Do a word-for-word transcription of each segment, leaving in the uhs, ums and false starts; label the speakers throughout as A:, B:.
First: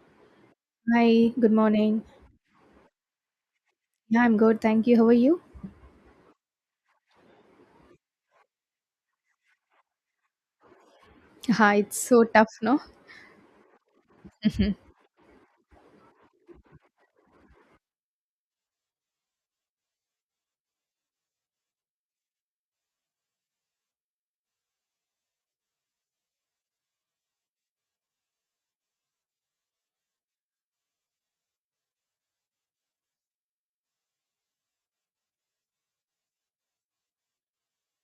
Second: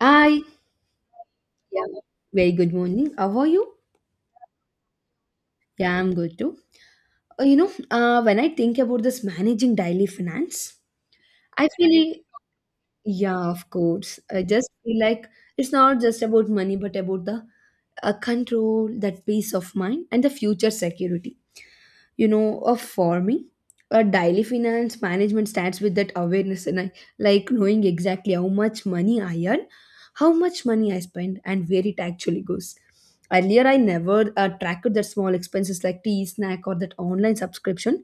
A: I
B: Hi, good
A: yeah,
B: morning.
A: very good morning. How are you?
B: Yeah, I'm good. Thank you. How are you?
A: Yeah, I'm good too. Uh, You know, uh, when I think about this managing daily finance, I
B: Yeah, it's
A: feel like,
B: so tough, no?
A: yeah, of course. I just feel like it's not just about money, but about the uh, control, that peace of mind, and the future security. You know uh, for me a daily finance management starts with that awareness and I, like knowing exactly how much money I earn, how much money I spend, and where it actually goes. Earlier I never uh, tracked the small expenses like tea, snack, or that online subscription,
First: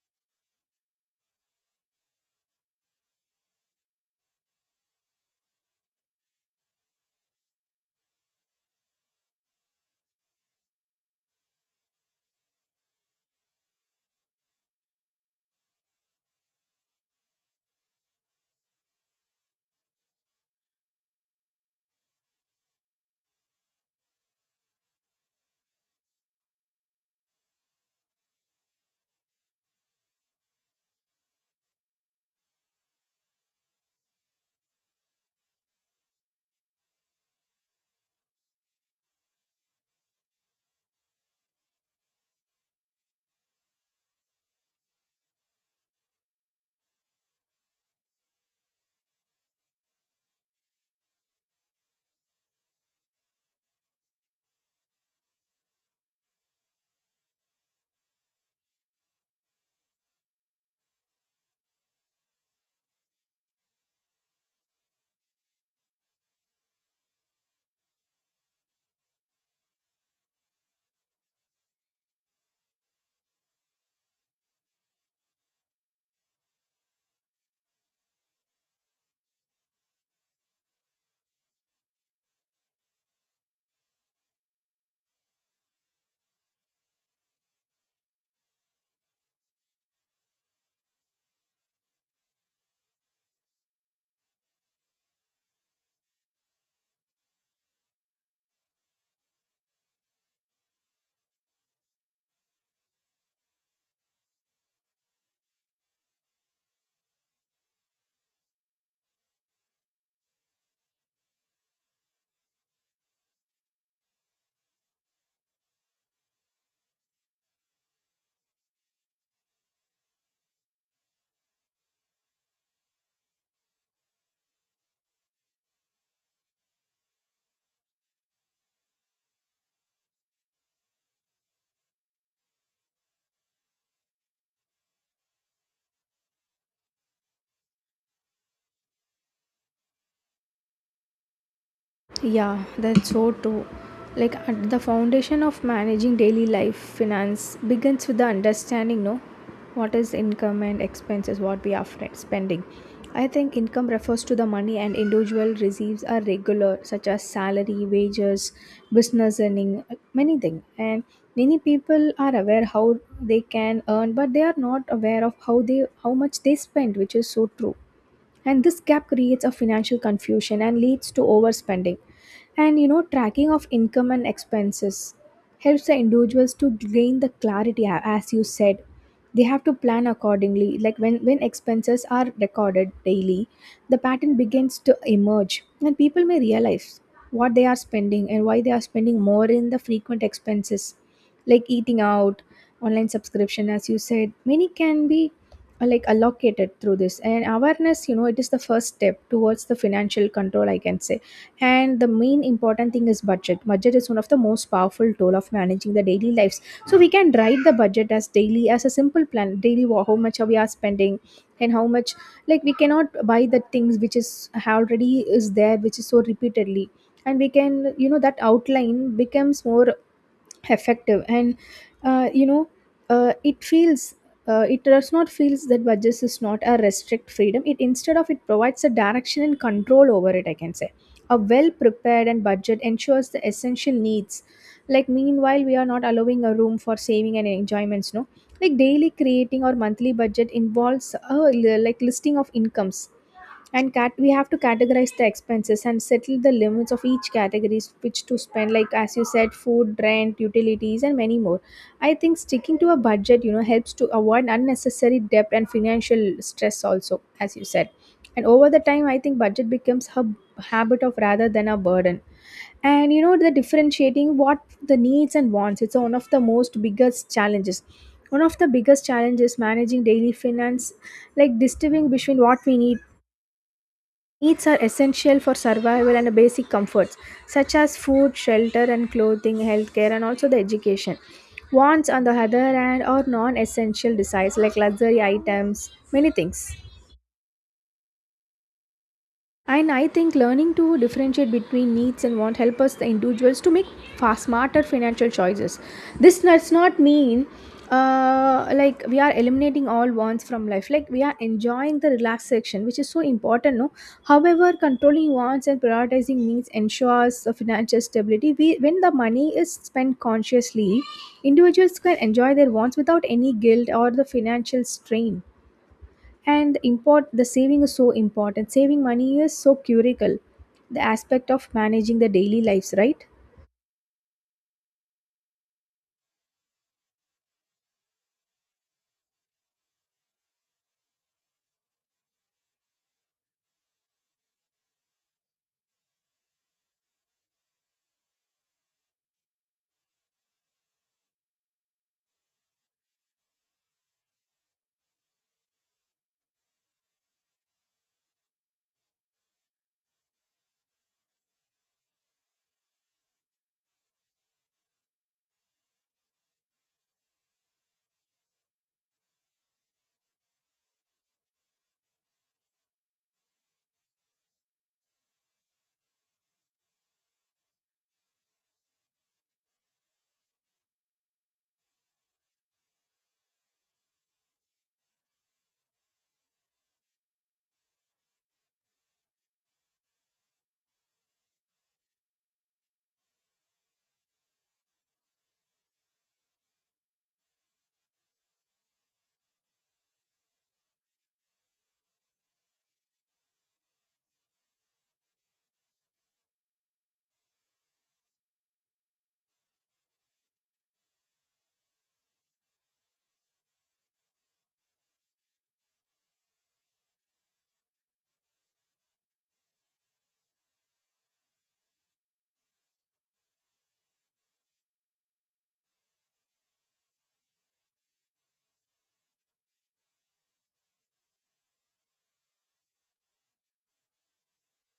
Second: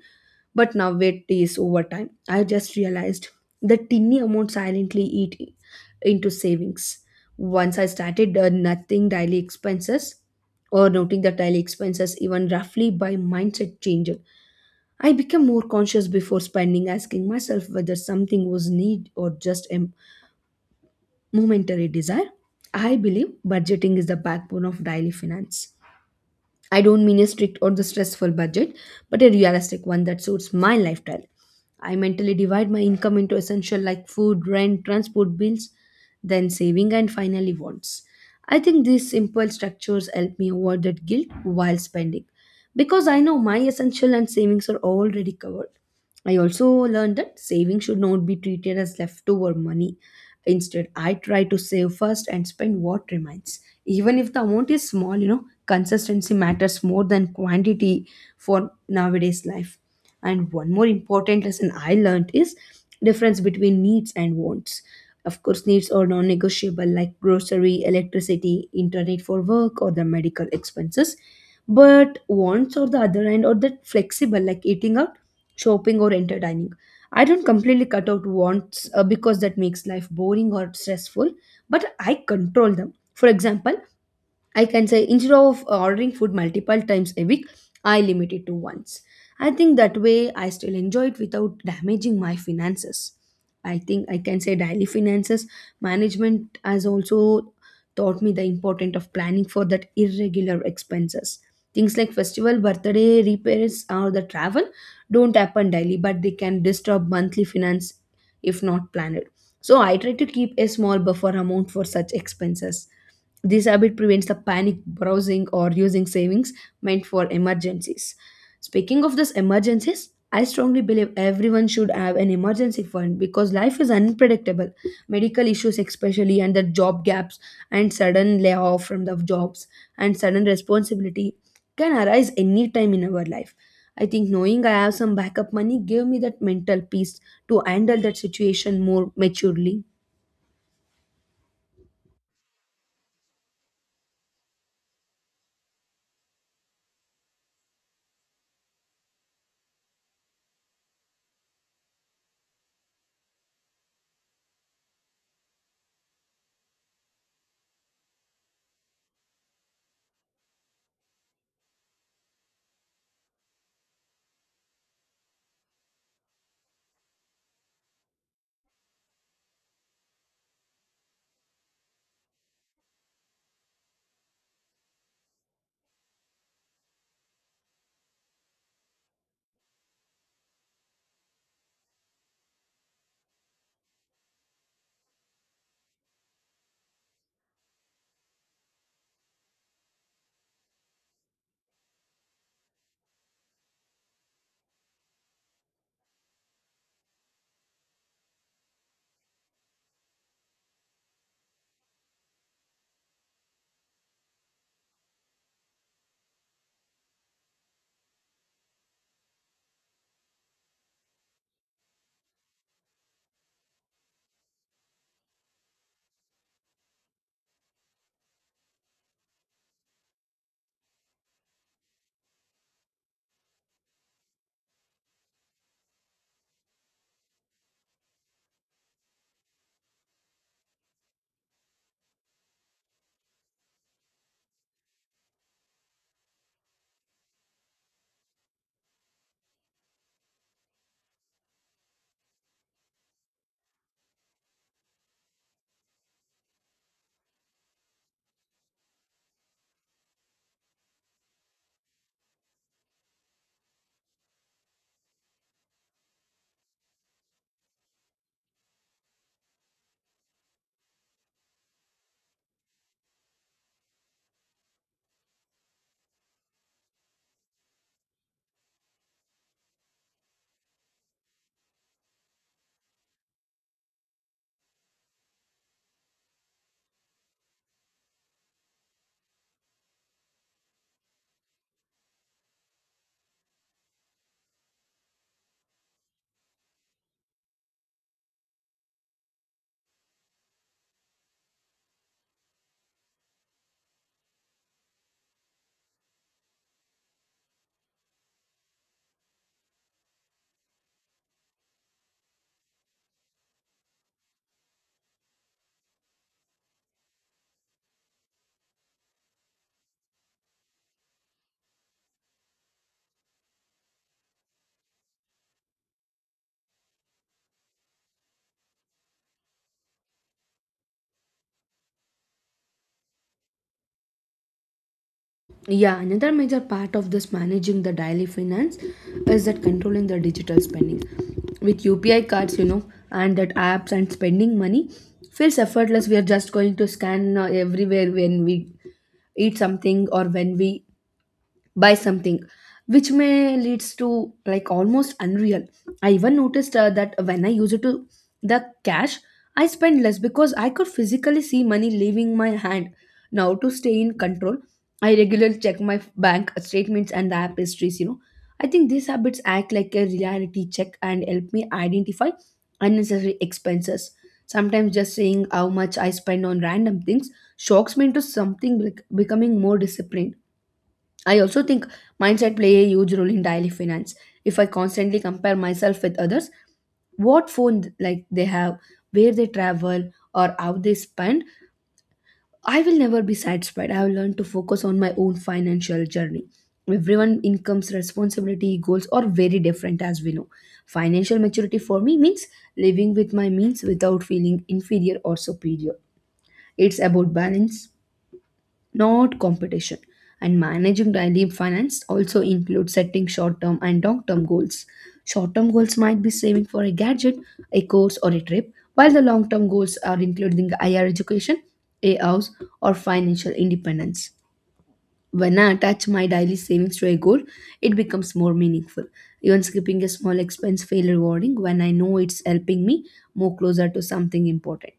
A: but now, it is over time, I just realized the tiny amount silently eat into savings. Once I started uh, nothing daily expenses or noting the daily expenses even roughly, by mindset changer I became more conscious before spending, asking myself whether something was need or just a momentary desire. I believe budgeting is the backbone of daily finance. I don't mean a strict or the stressful budget, but a realistic one that suits my lifestyle. I mentally divide my income into essential like food, rent, transport bills, then saving, and finally wants. I think these simple structures help me avoid that guilt while spending because I know my essential and savings are already covered. I also learned that saving should not be treated as leftover money. Instead, I try to save first and spend what remains. Even if the amount is small, you know, consistency matters more than quantity for nowadays life. And one more important lesson I learned is difference between needs and wants. Of course, needs are non-negotiable like grocery, electricity, internet for work, or the medical expenses. But wants, on the other hand, are that flexible like eating out, shopping, or entertaining. I don't completely cut out wants uh, because that makes life boring or stressful, but I control them. For example, I can say, instead of uh, ordering food multiple times a week, I limit it to once. I think that way I still enjoy it without damaging my finances. I think I can say daily finances management has also taught me the importance of planning for that irregular expenses. Things like festival, birthday, repairs, or the travel don't happen daily, but they can disturb monthly finance if not planned. So I try to keep a small buffer amount for such expenses. This habit prevents the panic browsing or using savings meant for emergencies. Speaking of these emergencies, I strongly believe everyone should have an emergency fund because life is unpredictable. Medical issues, especially, and the job gaps, and sudden layoff from the jobs, and sudden responsibility can arise anytime in our life. I think knowing I have some backup money gave me that mental peace to handle that situation more maturely.
B: Yeah, that's so true. Like at the foundation of managing daily life, finance begins with the understanding, no, what is income and expenses, what we are fr- spending. I think income refers to the money an individual receives are regular, such as salary, wages, business earning, many things. And many people are aware how they can earn, but they are not aware of how they how much they spend, which is so true, and this gap creates a financial confusion and leads to overspending. And you know, tracking of income and expenses helps the individuals to gain the clarity, a- as you said. They have to plan accordingly, like when when expenses are recorded daily, the pattern begins to emerge and people may realize what they are spending and why they are spending more in the frequent expenses like eating out, online subscription, as you said, many can be, uh, like, allocated through this. And awareness, you know, it is the first step towards the financial control, I can say. And the main important thing is budget budget is one of the most powerful tool of managing the daily lives. So we can write the budget as daily, as a simple plan, daily, wa- how much are we are spending and how much. Like we cannot buy the things which is already is there, which is so repeatedly, and we can, you know, that outline becomes more effective. And uh, you know, uh, it feels uh, it does not feels that budgets is not a restrict freedom. It, instead of it, provides a direction and control over it, I can say. A well prepared and budget ensures the essential needs, like meanwhile we are not allowing a room for saving and enjoyments, no. Like daily creating or monthly budget involves a li- like listing of incomes, and cat we have to categorize the expenses and settle the limits of each categories which to spend, like as you said, food, rent, utilities, and many more. I think sticking to a budget, you know, helps to avoid unnecessary debt and financial stress also, as you said. And over the time, I think budget becomes a habit of rather than a burden. And you know the differentiating what, the needs and wants, it's one of the most biggest challenges one of the biggest challenges managing daily finance, like distributing between what we need. Needs are essential for survival and basic comforts such as food, shelter and clothing, healthcare, and also the education. Wants, on the other hand, are non-essential desires like luxury items, many things. And I think learning to differentiate between needs and want help us the individuals to make far smarter financial choices. This does not mean, uh, like, we are eliminating all wants from life. Like we are enjoying the relaxation, which is so important, no. However, controlling wants and prioritizing needs ensures the financial stability. We, when the money is spent consciously, individuals can enjoy their wants without any guilt or the financial strain. And import the saving, is so important, saving money is so curical, the aspect of managing the daily lives, right?
A: Yeah, another major part of this managing the daily finance is that controlling the digital spending. With U P I cards, you know, and that apps and spending money feels effortless. We are just going to scan uh, everywhere when we eat something or when we buy something, which may leads to like almost unreal. I even noticed uh, that when I use it to the cash, I spend less because I could physically see money leaving my hand. Now, to stay in control, I regularly check my bank statements and the app histories you know I think these habits act like a reality check and help me identify unnecessary expenses. Sometimes just saying how much I spend on random things shocks me into something like becoming more disciplined. I also think mindset play a huge role in daily finance. If I constantly compare myself with others, what phone like they have, where they travel, or how they spend, I will never be satisfied. I will learn to focus on my own financial journey. Everyone incomes, responsibility, goals are very different as we know. Financial maturity for me means living with my means without feeling inferior or superior. It's about balance, not competition. And managing daily finance also includes setting short term and long term goals. Short term goals might be saving for a gadget, a course, or a trip, while the long term goals are including higher education, a house, or financial independence. When I attach my daily savings to a goal, it becomes more meaningful. Even skipping a small expense feels rewarding when I know it's helping me move closer to something important.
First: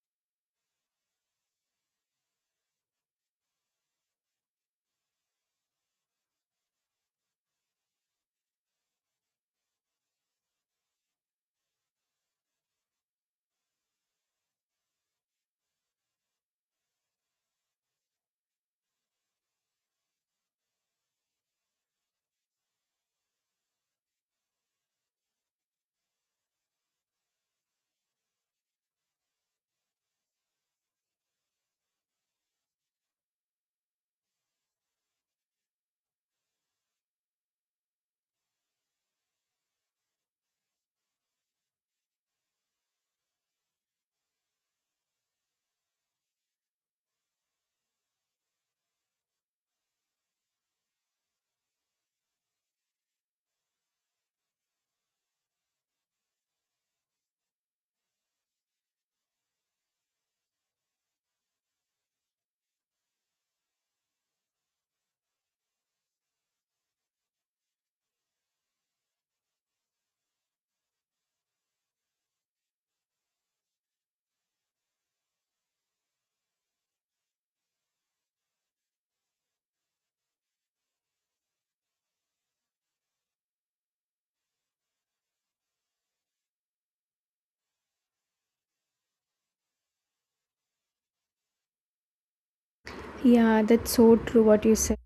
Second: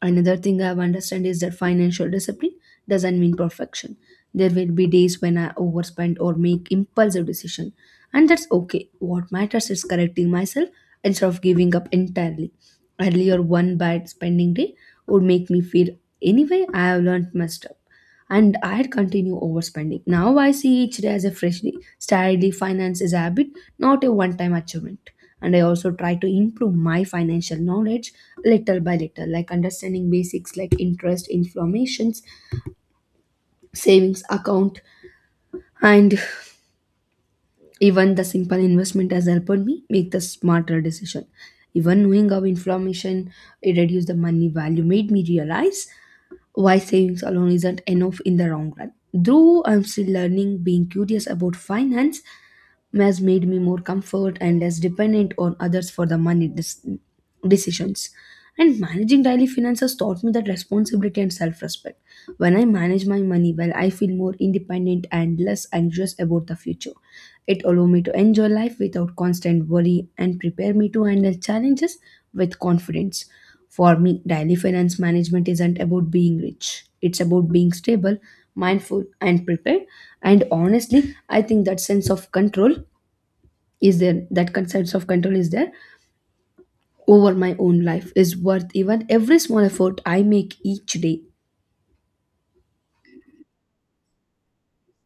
A: Another thing I've understood is that financial discipline doesn't mean perfection. There will be days when I overspend or make impulsive decisions, and that's okay. What matters is correcting myself instead of giving up entirely. Earlier, one bad spending day would make me feel anyway I have learned my stuff and I had continue overspending. Now I see each day as a freshly started finance is a habit, not a one-time achievement. And I also try to improve my financial knowledge little by little, like understanding basics like interest, inflammations, savings account, and even the simple investment has helped me make the smarter decision. Even knowing how inflammation it reduced the money value made me realize why savings alone isn't enough in the long run. Though I'm still learning, being curious about finance has made me more comfort and less dependent on others for the money dis- decisions. And managing daily finances taught me that responsibility and self respect. When I manage my money well, I feel more independent and less anxious about the future. It allows me to enjoy life without constant worry and prepare me to handle challenges with confidence. For me, daily finance management isn't about being rich, it's about being stable, mindful, and prepared. And honestly, I think that sense of control is there that concept of control is there over my own life is worth even every small effort I make each day.
B: Yeah, that's so true, what you said.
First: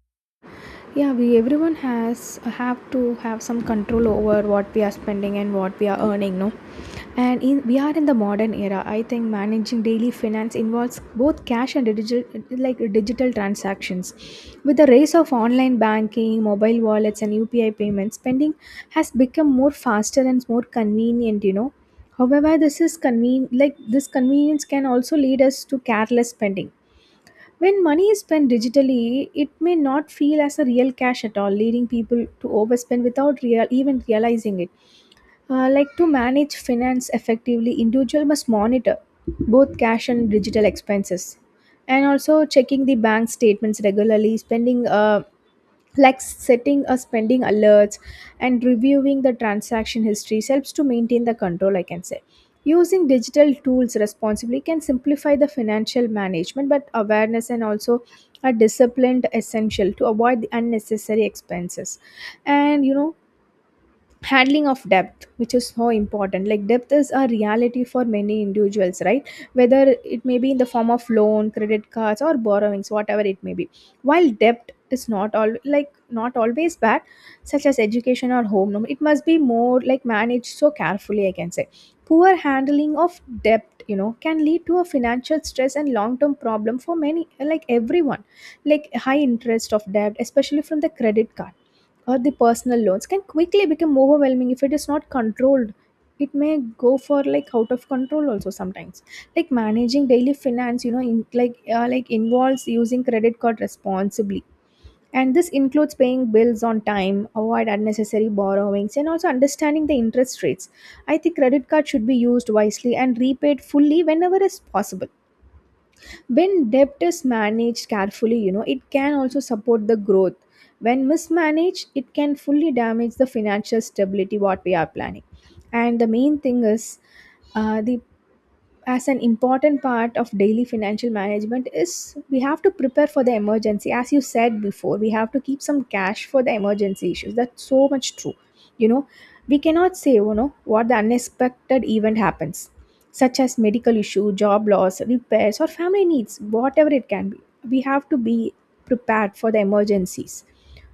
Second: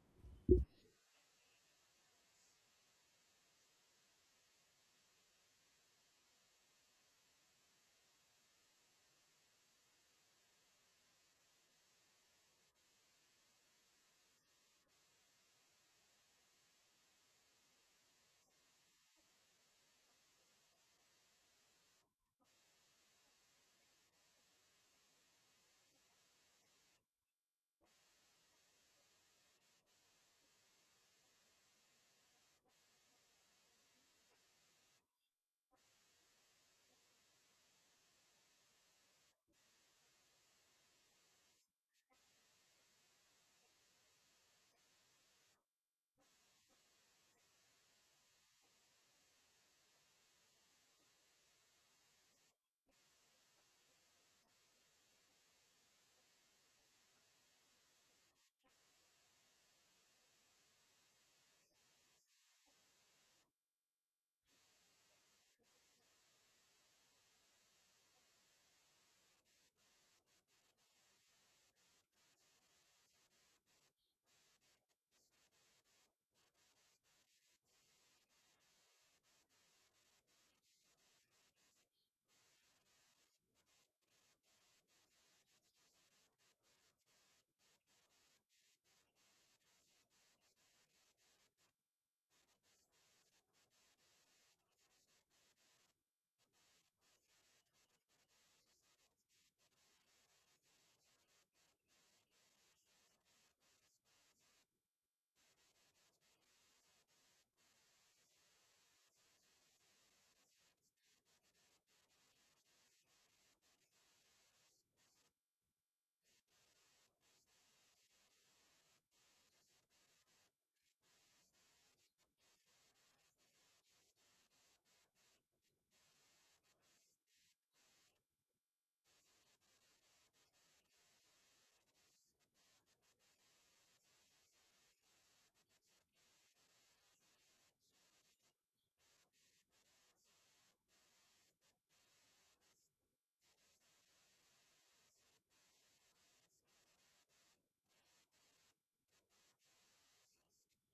B: Yeah, we, everyone has have to have some control over what we are spending and what we are earning, no. And in, we are in the modern era. I think managing daily finance involves both cash and digital, like digital transactions. With the rise of online banking, mobile wallets, and UPI payments, spending has become more faster and more convenient, you know. However, this is conven- like this convenience can also lead us to careless spending. When money is spent digitally, it may not feel as a real cash at all, leading people to overspend without real, even realizing it. Uh, like to manage finance effectively, individual must monitor both cash and digital expenses, and also checking the bank statements regularly, spending uh, like setting a spending alerts and reviewing the transaction histories helps to maintain the control, I can say. Using digital tools responsibly can simplify the financial management, but awareness and also a disciplined essential to avoid the unnecessary expenses. And you know, handling of depth, which is so important, like depth is a reality for many individuals, right? Whether it may be in the form of loan, credit cards, or borrowings, whatever it may be. While debt is not all like not always bad, such as education or home loan, it must be more like managed so carefully, I can say. Poor handling of debt, you know, can lead to a financial stress and long term problem for many, like everyone. Like high interest of debt, especially from the credit card or the personal loans, can quickly become overwhelming if it is not controlled. It may go for like out of control also sometimes. Like managing daily finance, you know, in, like uh, like involves using credit card responsibly. And this includes paying bills on time, avoid unnecessary borrowings, and also understanding the interest rates. I think credit card should be used wisely and repaid fully whenever is possible. When debt is managed carefully, you know, it can also support the growth. When mismanaged, it can fully damage the financial stability, what we are planning. And the main thing is, uh, the as an important part of daily financial management is, we have to prepare for the emergency. As you said before, we have to keep some cash for the emergency issues. That's so much true, you know, we cannot say, you know, what the unexpected event happens, such as medical issue, job loss, repairs, or family needs, whatever it can be. We have to be prepared for the emergencies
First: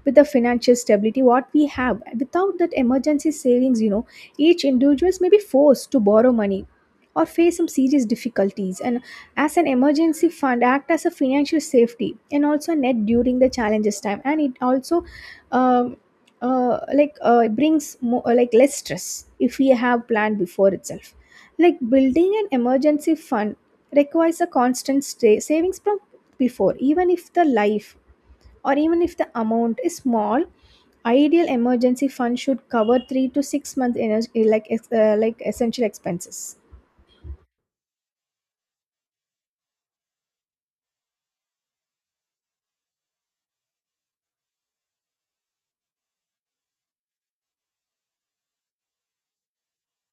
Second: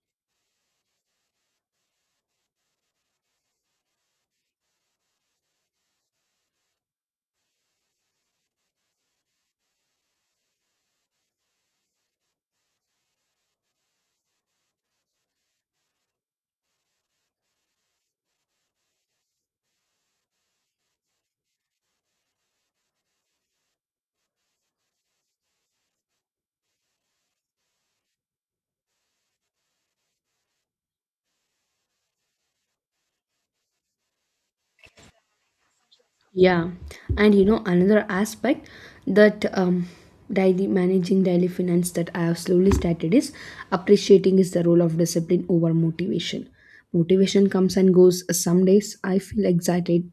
B: with the financial stability, what we have. Without that emergency savings, you know, each individuals may be forced to borrow money or face some serious difficulties. And as an emergency fund act as a financial safety, and also a net during the challenges time. And it also, um, uh, like uh, brings more, like less stress, if we have planned before itself. Like building an emergency fund requires a constant stay savings from before, even if the life, or even if the amount is small. Ideal emergency fund should cover three to six month energy like ex- uh, like essential expenses.
A: Yeah, and you know another aspect that um daily managing daily finance that I have slowly started is appreciating is the role of discipline over motivation. Motivation comes and goes. Some days I feel excited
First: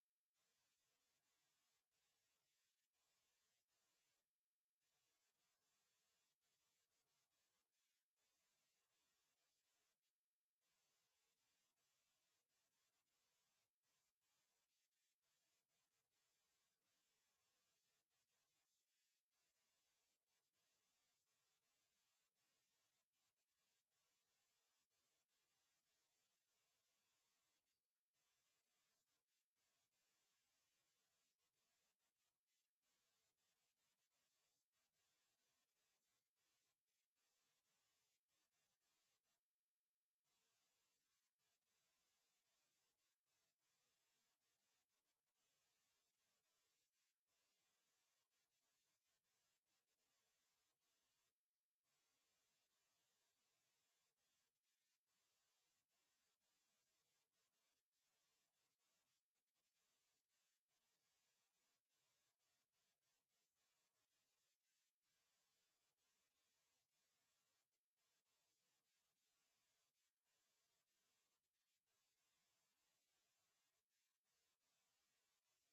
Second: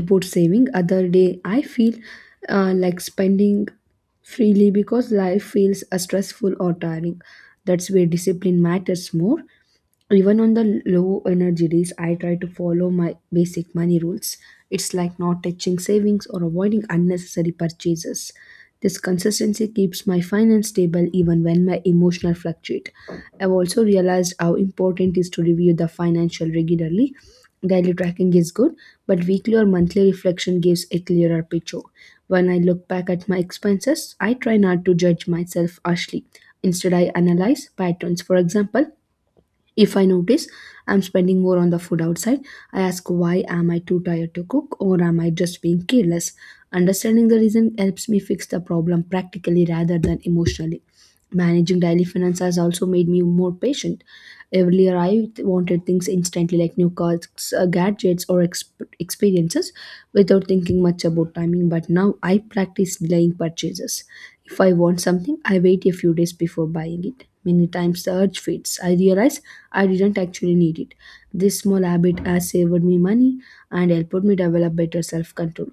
A: about saving, other day I feel uh, like spending freely because life feels uh, stressful or tiring. That's where discipline matters more. Even on the low energy days, I try to follow my basic money rules. It's like not touching savings or avoiding unnecessary purchases. This consistency keeps my finance stable even when my emotional fluctuate. I've also realized how important it is to review the financial regularly. Daily tracking is good, but weekly or monthly reflection gives a clearer picture. When I look back at my expenses, I try not to judge myself harshly. Instead, I analyze patterns. For example, if I notice I'm spending more on the food outside, I ask, why am I too tired to cook, or am I just being careless? Understanding the reason helps me fix the problem practically rather than emotionally. Managing daily finance has also made me more patient. Earlier, I wanted things instantly like new cars, uh, gadgets, or exp- experiences without thinking much about timing, but now I practice delaying purchases. If I want something, I wait a few days before buying it. Many times the urge fades. I realize I didn't actually need it. This small habit has saved me money and helped me develop better self control.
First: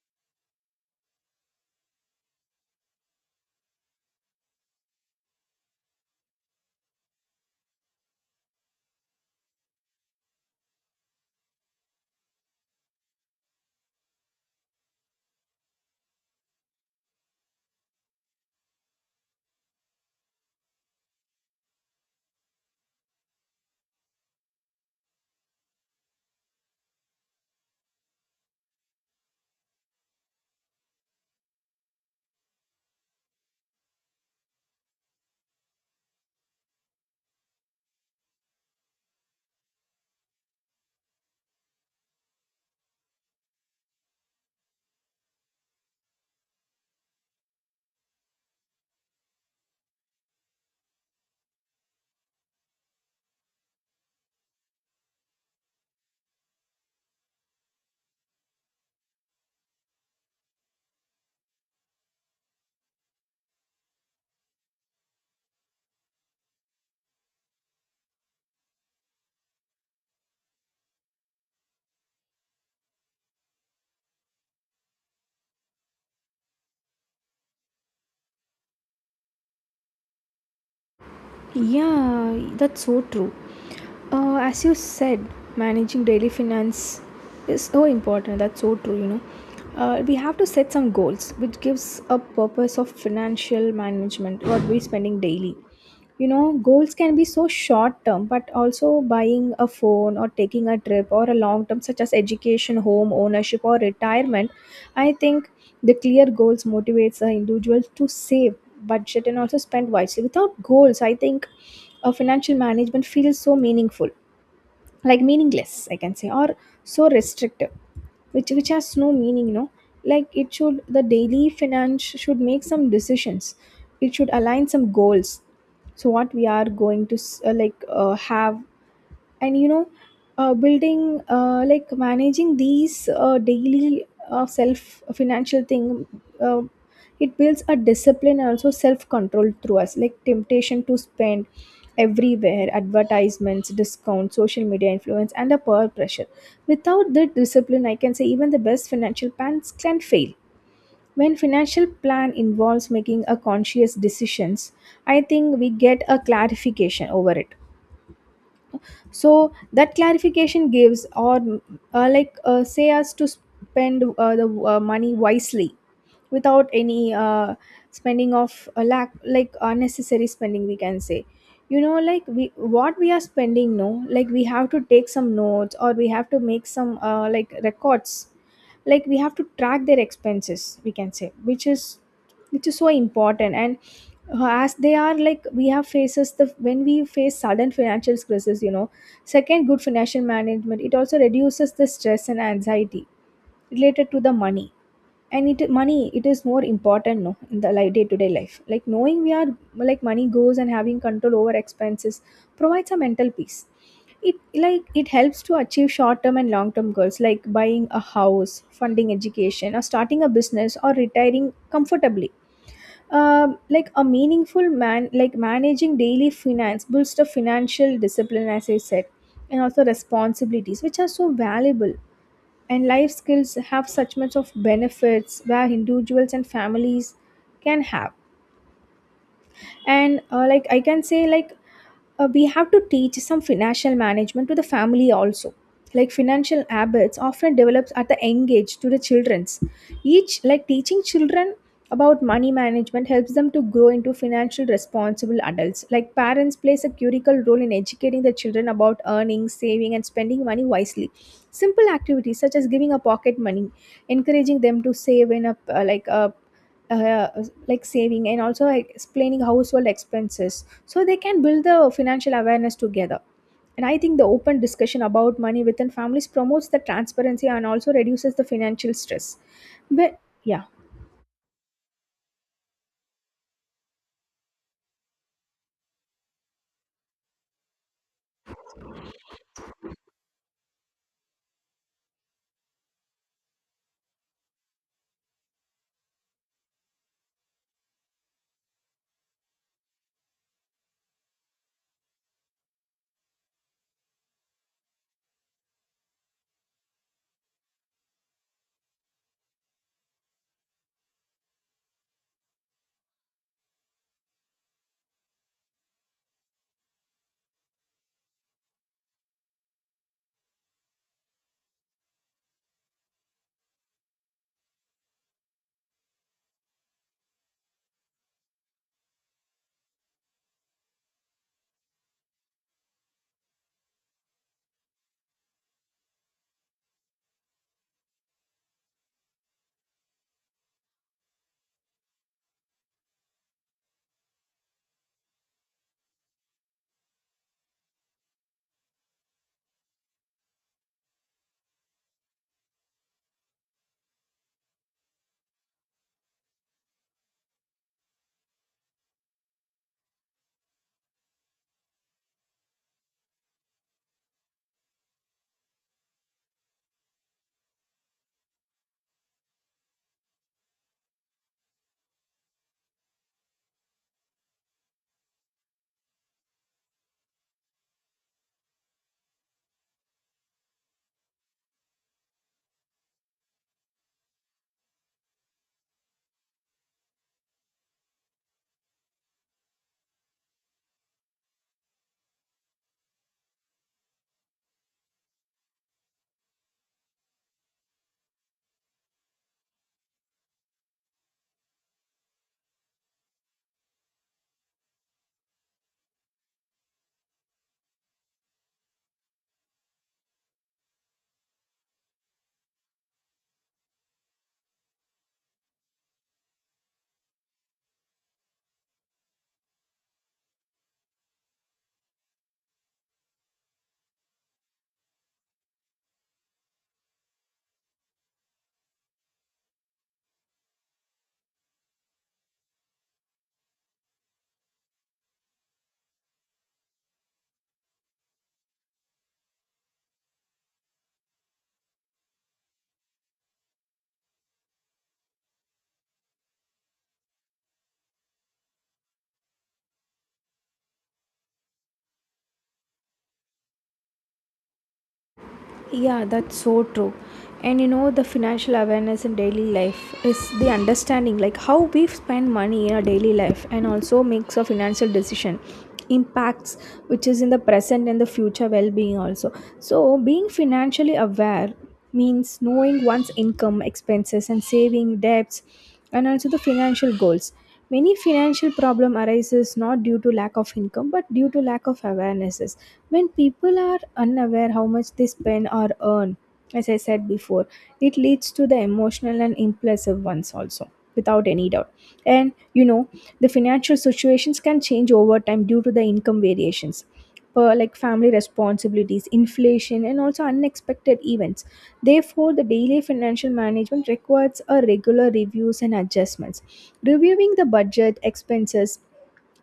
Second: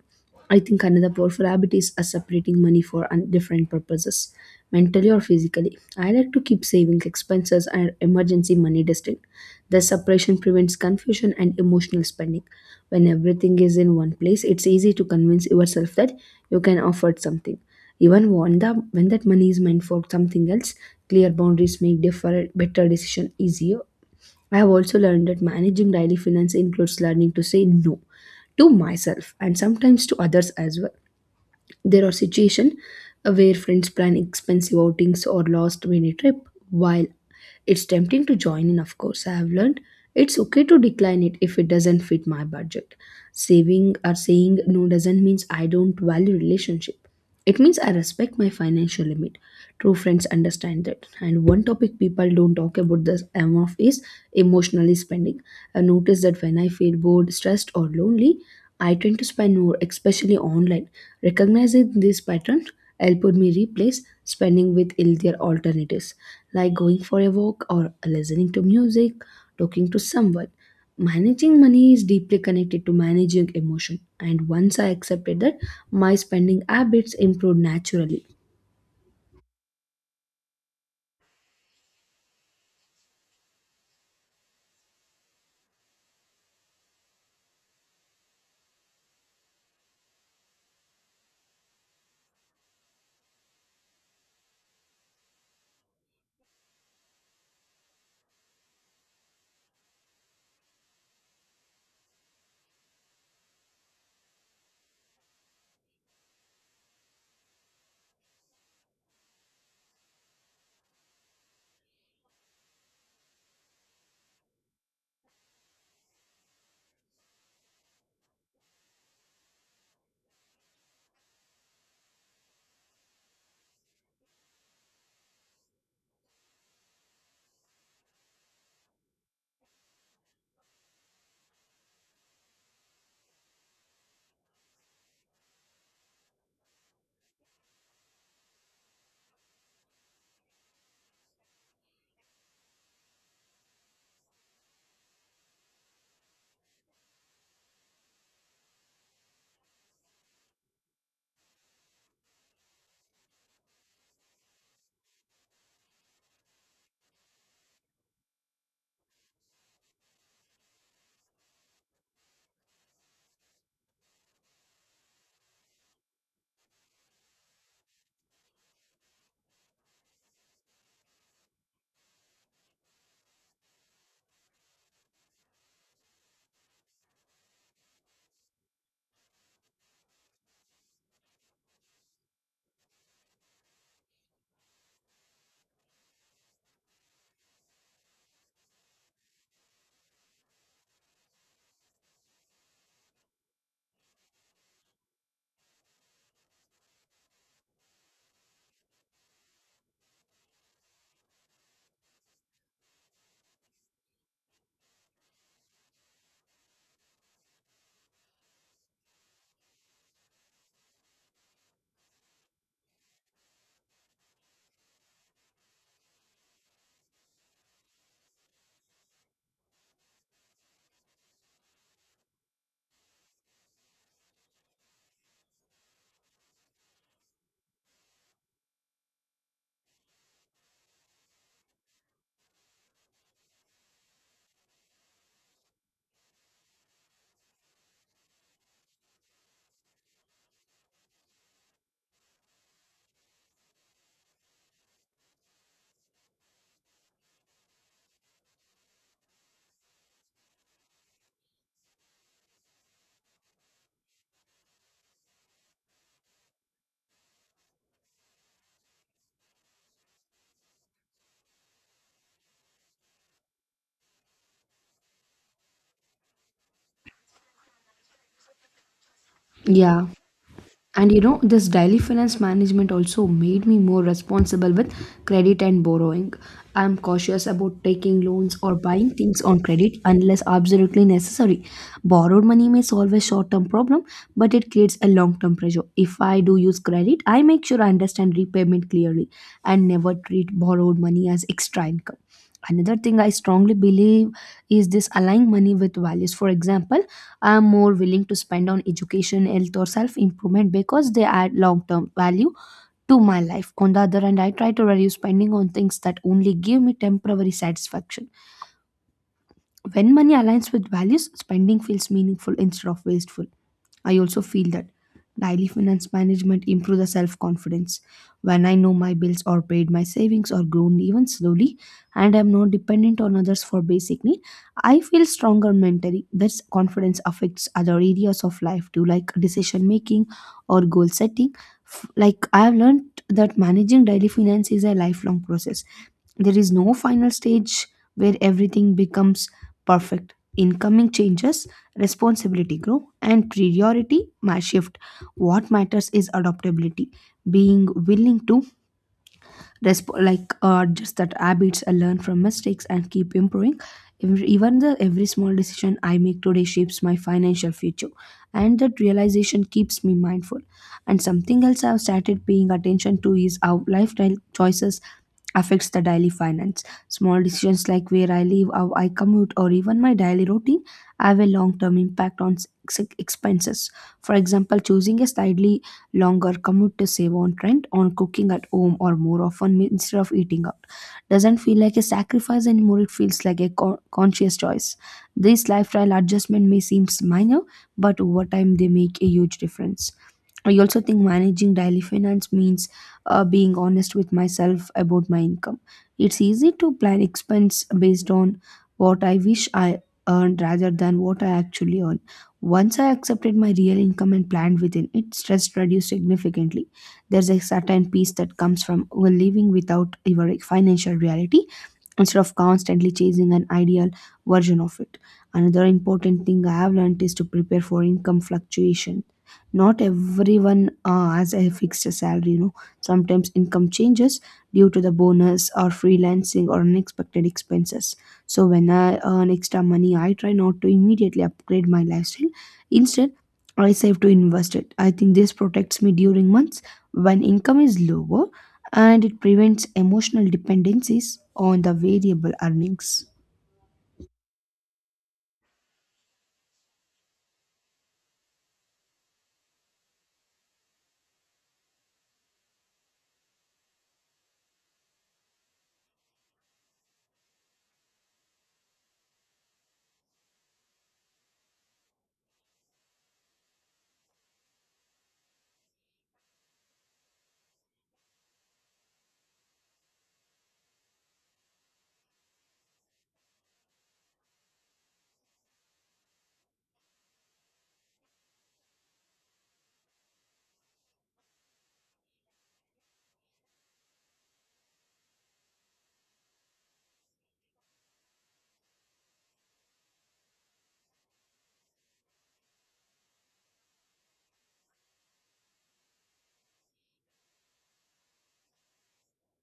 A: I think another powerful habit is uh, separating money for un- different purposes, mentally or physically. I like to keep savings, expenses, and emergency money distinct. The separation prevents confusion and emotional spending. When everything is in one place, it's easy to convince yourself that you can afford something. Even when, the, when that money is meant for something else, clear boundaries make differ, better decision easier. I have also learned that managing daily finance includes learning to say no to myself and sometimes to others as well. There are situations where friends plan expensive outings or last minute trip, while it's tempting to join in, of course. I have learned it's okay to decline it if it doesn't fit my budget. Saving or saying no doesn't mean I don't value relationship. It means I respect my financial limit. True friends understand that. And one topic people don't talk about this enough is emotionally spending. I notice that when I feel bored, stressed, or lonely, I tend to spend more, especially online. Recognizing this pattern helped me replace spending with healthier alternatives like going for a walk, or listening to music, talking to someone. Managing money is deeply connected to managing emotion, and once I accepted that, my spending habits improved naturally.
B: Yeah, that's so true. Uh, as you said, managing daily finance is so important. That's so true, you know. Uh, we have to set some goals, which gives a purpose of financial management, what we're spending daily, you know. Goals can be so short term, but also buying a phone or taking a trip, or a long term such as education, home ownership, or retirement. I think the clear goals motivates the individual to save, budget, and also spend wisely. Without goals, I think a financial management feels so meaningful, like meaningless, I can say, or so restrictive, which which has no meaning, you know. Like it should the daily finance should make some decisions, it should align some goals, so what we are going to s- uh, like uh, have. And you know, uh, building uh, like managing these uh, daily uh, self financial thing, uh, it builds a discipline and also self control through us. Like temptation to spend everywhere, advertisements, discounts, social media influence, and the peer pressure, without the discipline, I can say, even the best financial plans can fail. When financial plan involves making a conscious decisions, I think we get a clarification over it. So that clarification gives, or uh, like uh, say us to spend uh, the uh, money wisely, without any uh, spending of a lack, like unnecessary spending, we can say. You know, like we what we are spending, no, like we have to take some notes, or we have to make some, uh, like, records. Like we have to track their expenses, we can say, which is which is so important. And uh, as they are like we have faces the when we face sudden financial stresses, you know. Second, good financial management, it also reduces the stress and anxiety related to the money. And it, money, it is more important, no, in the, like, day to day life, like knowing we are, like, money goes, and having control over expenses provides a mental peace. It Like it helps to achieve short term and long term goals, like buying a house, funding education, or starting a business, or retiring comfortably. Um, like a meaningful man like managing daily finance builds the financial discipline, as I said, and also responsibilities, which are so valuable. And life skills have such much of benefits, where individuals and families can have. And uh, like, I can say, like, uh, we have to teach some financial management to the family also. Like financial habits often develops at the young age to the children's Each, like, teaching children about money management helps them to grow into financial responsible adults. Like parents plays a critical role in educating the children about earning, saving and spending money wisely. Simple activities such as giving a pocket money, encouraging them to save in a uh, like a uh, like saving, and also explaining household expenses so they can build the financial awareness together. And I think the open discussion about money within families promotes the transparency and also reduces the financial stress.
A: Yeah.
B: But yeah.
A: And you know, this daily finance management also made me more responsible with credit and borrowing. I'm cautious about taking loans or buying things on credit unless absolutely necessary. Borrowed money may solve a short-term problem, but it creates a long-term pressure. If I do use credit, I make sure I understand repayment clearly, and never treat borrowed money as extra income. Another thing I strongly believe is this aligning money with values. For example, I'm more willing to spend on education, health, or self improvement because they add long term value to my life. On the other hand, I try to reduce spending on things that only give me temporary satisfaction. When money aligns with values, spending feels meaningful instead of wasteful. I also feel that daily finance management improves the self-confidence. When I know my bills are paid, my savings are grown even slowly, and I'm not dependent on others for basic need, I feel stronger mentally. This confidence affects other areas of life too, like decision making or goal setting. F- Like I've learned that managing daily finance is a lifelong process. There is no final stage where everything becomes perfect. Incoming changes, responsibility grow, and priority might shift. What matters is adaptability, being willing to resp- like uh, just that habits, I learn from mistakes and keep improving. Every, even the every small decision I make today shapes my financial future, and that realization keeps me mindful. And something else I've started paying attention to is how lifestyle choices affects the daily finance. Small decisions like where I live, how I commute, or even my daily routine have a long term impact on ex- expenses. For example, choosing a slightly longer commute to save on rent, on cooking at home, or more often instead of eating out doesn't feel like a sacrifice anymore, it feels like a con- conscious choice. This lifestyle adjustment may seem minor, but over time they make a huge difference. I also think managing daily finance means uh, being honest with myself about my income. It's easy to plan expense based on what I wish I earned rather than what I actually earn. Once I accepted my real income and planned within it, stress reduced significantly. There's a certain peace that comes from living without your financial reality instead of constantly chasing an ideal version of it. Another important thing I have learned is to prepare for income fluctuation. Not everyone uh, has a fixed salary, you know. Sometimes income changes due to the bonus or freelancing or unexpected expenses. So when I earn extra money, I try not to immediately upgrade my lifestyle. Instead, I save to invest it. I think this protects me during months when income is lower, and it prevents emotional dependencies on the variable earnings.
B: Yeah, that's so true. And you know, the financial awareness in daily life is the understanding like how we spend money in our daily life and also makes a financial decision impacts, which is in the present and the future well-being also. So being financially aware means knowing one's income, expenses, and saving debts, and also the financial goals. Many financial problem arises not due to lack of income but due to lack of awarenesses. When people are unaware how much they spend or earn, as I said before, it leads to the emotional and impulsive ones also, without any doubt. And you know, the financial situations can change over time due to the income variations per like family responsibilities, inflation, and also unexpected events. Therefore, the daily financial management requires a regular reviews and adjustments. Reviewing the budget, expenses,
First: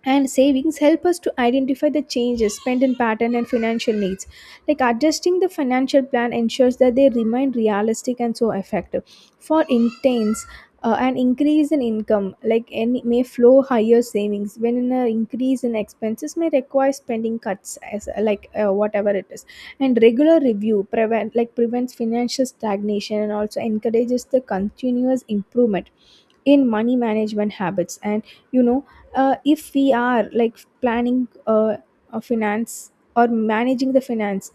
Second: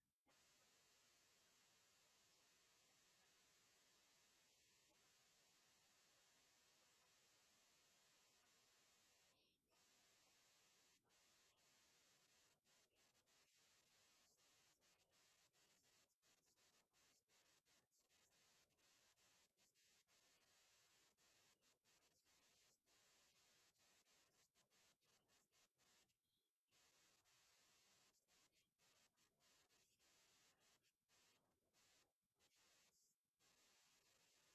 B: and savings help us to identify the changes spending pattern and financial needs, like adjusting the financial plan ensures that they remain realistic and so effective. For intense, uh, an increase in income like any may flow higher savings, when an increase in expenses may require spending cuts, as like uh, whatever it is. And regular review prevent like prevents financial stagnation and also encourages the continuous improvement in money management habits. And you know, uh, if we are like planning uh, a finance or managing the finance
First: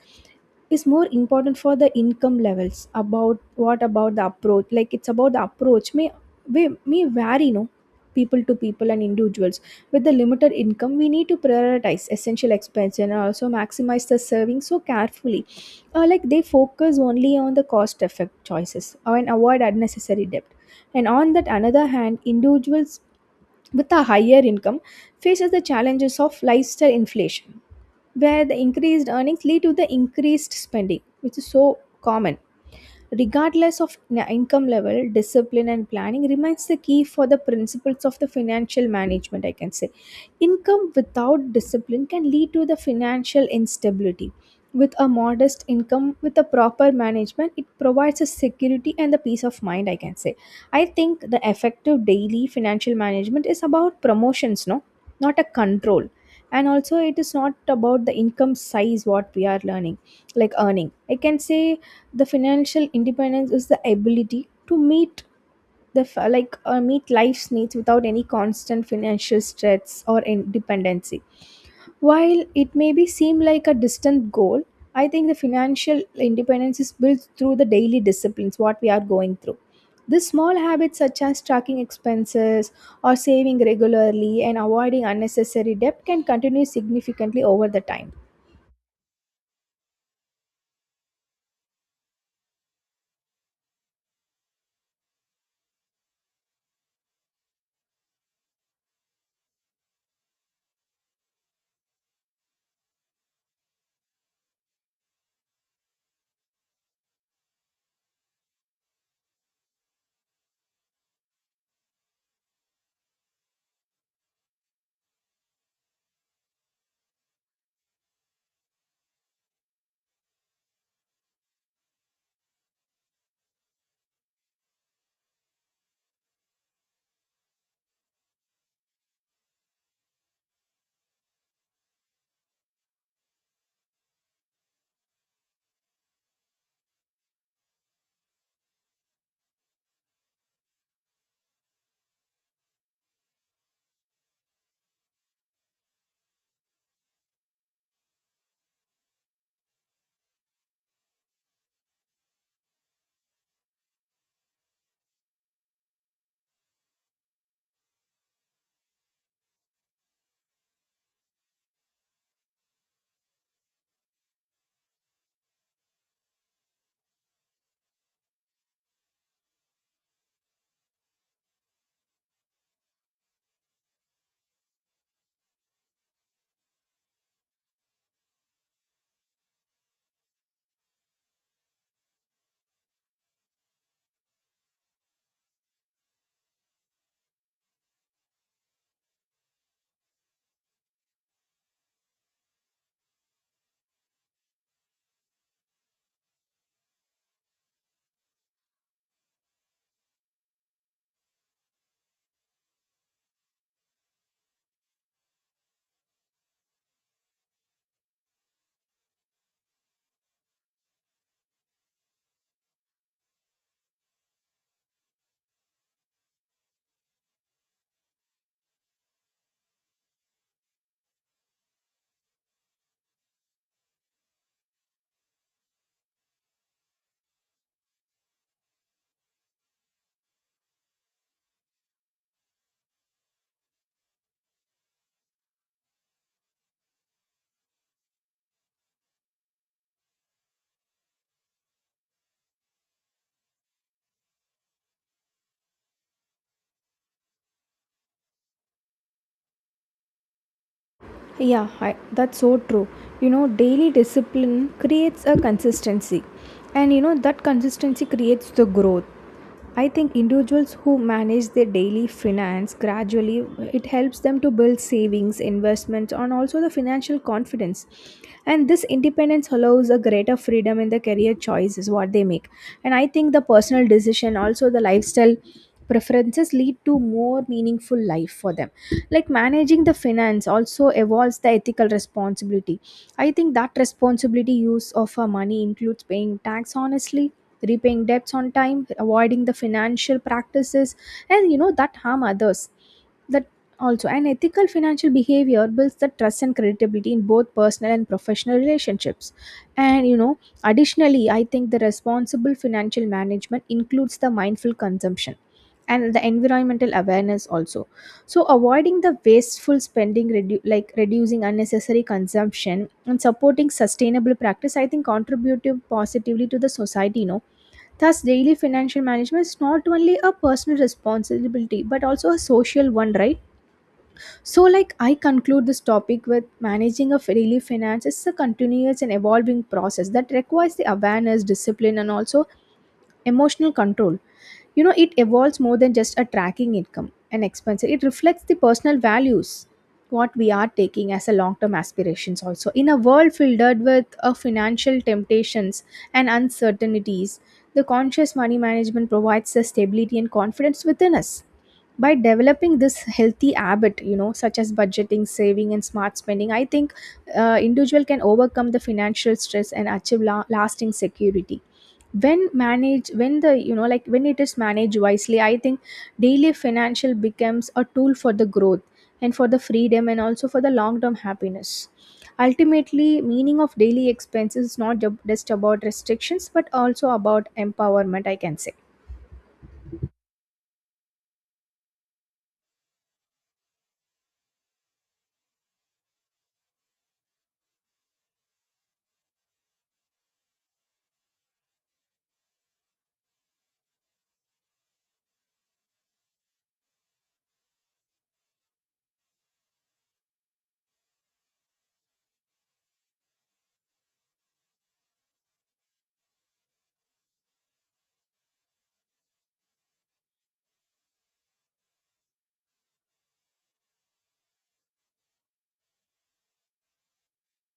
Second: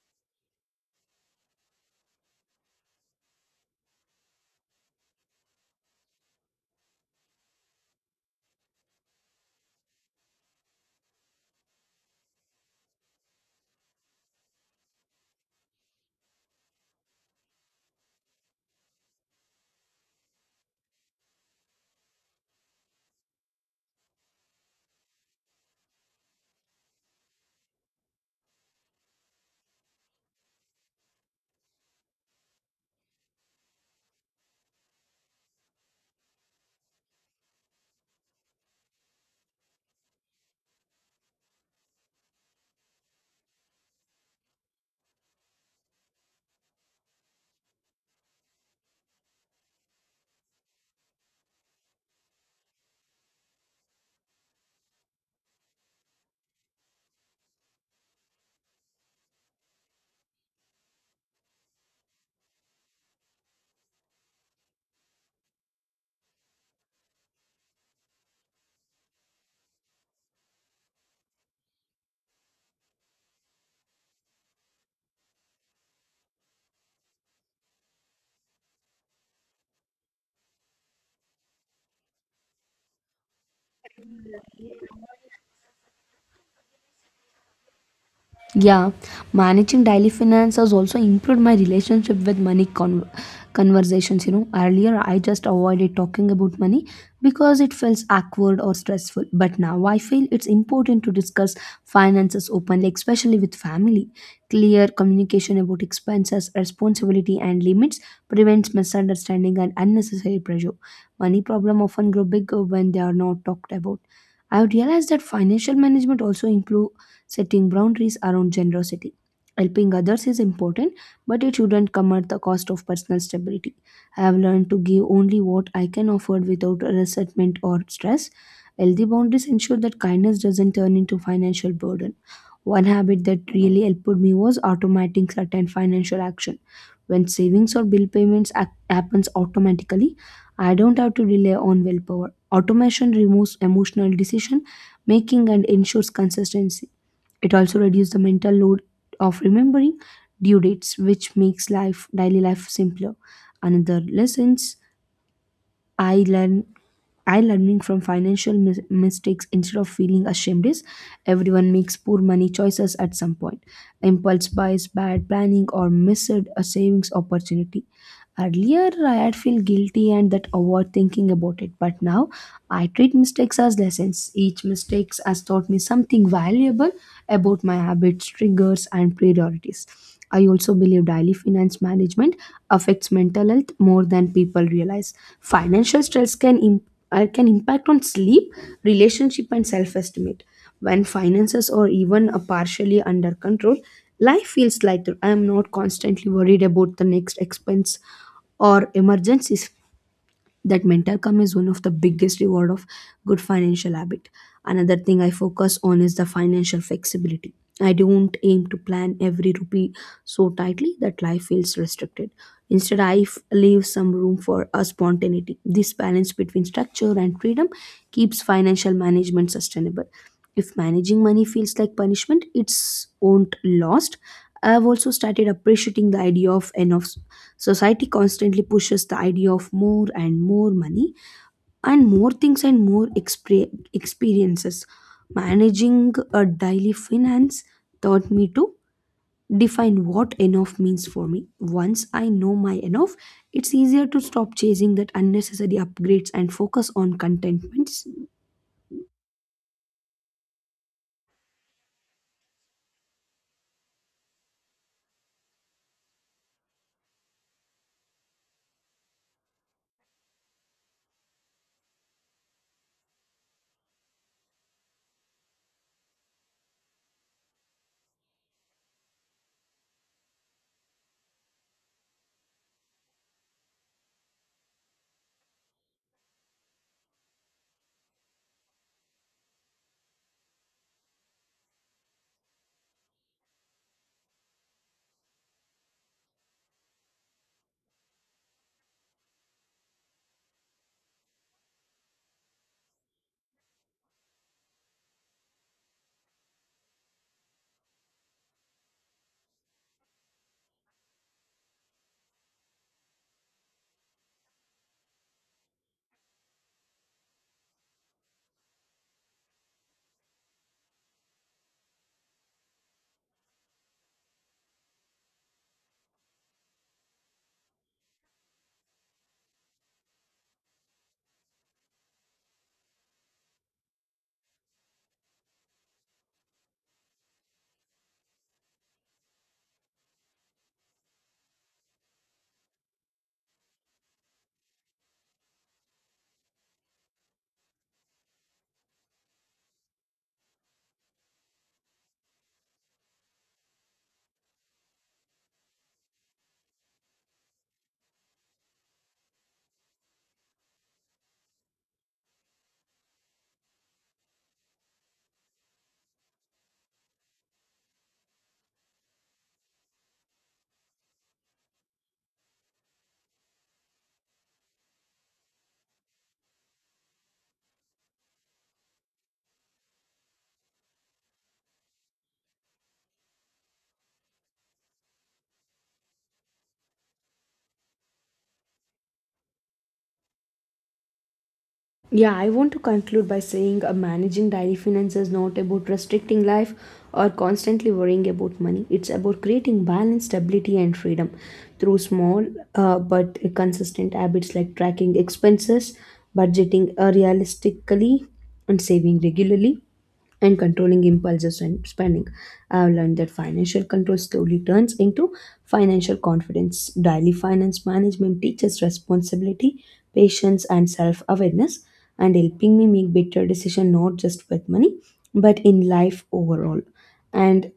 B: is more important for the income levels. About what about the approach, like it's about the approach may may, may vary, no, people to people and individuals. With the limited income, we need to prioritize essential expense and also maximize the savings so carefully. Uh, like, they focus only on the cost effect choices and avoid unnecessary debt. And on that another hand, individuals with a higher income faces the challenges of lifestyle inflation, where the increased earnings lead to the increased spending, which is so common. Regardless of na- income level, discipline and planning remains the key for the principles of the financial management, I can say. Income without discipline can lead to the financial instability. With a modest income with a proper management, it provides a security and the peace of mind, I can say. I think the effective daily financial management is about promotions, no, not a control. And also it is not about the income size what we are learning, like earning, I can say. The financial independence is the ability to meet the f- like uh, meet life's needs without any constant financial stress or in- dependency. While it may be seem like a distant goal, I think the financial independence is built through the daily disciplines what we are going through. The small habits such as tracking expenses or saving regularly and avoiding unnecessary debt can continue significantly over the time.
A: Yeah, managing daily finance has also improved my relationship with money con- conversations. You know, earlier I just avoided talking about money because it felt awkward or stressful. But now I feel it's important to discuss finances openly, especially with family. Clear communication about expenses, responsibility, and limits prevents misunderstanding and unnecessary pressure. Money problem often grow bigger when they are not talked about. I have realized that financial management also improve setting boundaries around generosity. Helping others is important, but it shouldn't come at the cost of personal stability. I have learned to give only what I can afford without resentment or stress. Healthy boundaries ensure that kindness doesn't turn into financial burden. One habit that really helped me was automating certain financial action. When savings or bill payments ac- happens automatically, I don't have to rely on willpower. Automation removes emotional decision making and ensures consistency. It also reduces the mental load of remembering due dates, which makes life daily life simpler. Another lessons I learn I learning from financial mis- mistakes instead of feeling ashamed is everyone makes poor money choices at some point. Impulse buys, bad planning, or missed a savings opportunity. Earlier, I had feel guilty and that overthinking about it, but now I treat mistakes as lessons. Each mistakes has taught me something valuable about my habits, triggers, and priorities. I also believe daily finance management affects mental health more than people realize. Financial stress can im- uh, can impact on sleep, relationship, and self-esteem. When finances are even uh, partially under control, life feels lighter. I am not constantly worried about the next expense or emergencies. That mental calm is one of the biggest reward of good financial habit. Another thing I focus on is the financial flexibility. I don't aim to plan every rupee so tightly that life feels restricted. Instead, i f- leave some room for a spontaneity. This balance between structure and freedom keeps financial management sustainable. If managing money feels like punishment, it's won't lost. I have also started appreciating the idea of enough. Society constantly pushes the idea of more and more money and more things and more expre- experiences. Managing a daily finance taught me to define what enough means for me. Once I know my enough, it's easier to stop chasing that unnecessary upgrades and focus on contentments.
B: Yeah, I, that's so true. You know, daily discipline creates a consistency, and you know, that consistency creates the growth. I think individuals who manage their daily finance gradually, it helps them to build savings, investments, and also the financial confidence. And this independence allows a greater freedom in the career choices what they make. And I think the personal decision, also the lifestyle preferences lead to more meaningful life for them. Like managing the finance also evolves the ethical responsibility. I think that responsibility use of our money includes paying tax honestly, repaying debts on time, avoiding the financial practices, and you know, that harm others. That also an ethical financial behavior builds the trust and credibility in both personal and professional relationships. And you know, additionally, I think the responsible financial management includes the mindful consumption and the environmental awareness also. So avoiding the wasteful spending, redu- like reducing unnecessary consumption and supporting sustainable practice, I think contributive positively to the society, you know. Thus daily financial management is not only a personal responsibility but also a social one, right? So, like, I conclude this topic with managing a daily finance is a continuous and evolving process that requires the awareness, discipline, and also emotional control. You know, it evolves more than just a tracking income and expenses. It reflects the personal values, what we are taking as a long-term aspirations. Also, in a world filled with uh, financial temptations and uncertainties, the conscious money management provides the stability and confidence within us. By developing this healthy habit, you know, such as budgeting, saving and smart spending, I think uh, individual can overcome the financial stress and achieve la- lasting security. When manage when the you know like when it is managed wisely, I think daily financial becomes a tool for the growth, and for the freedom, and also for the long term happiness. Ultimately meaning of daily expenses is not ju- just about restrictions but also about empowerment, I can say.
A: Yeah, I want to conclude by saying uh, managing daily finance is not about restricting life or constantly worrying about money. It's about creating balance, stability, and freedom through small uh, but consistent habits like tracking expenses, budgeting uh, realistically, and saving regularly and controlling impulses and spending. I have learned that financial control slowly turns into financial confidence. Daily finance management teaches responsibility, patience, and self awareness, and helping me make better decisions not just with money but in life overall. And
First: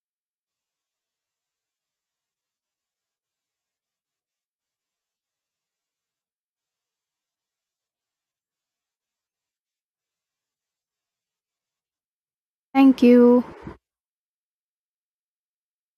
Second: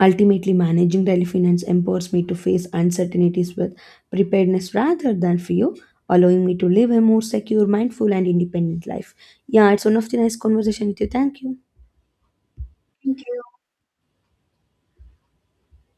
A: ultimately, managing daily finance empowers me to face uncertainties with preparedness rather than fear. Allowing me to live a more secure, mindful, and independent life. Yeah, it's one of the nice conversation with you. Thank you.
B: Thank
A: Thank you.
B: you.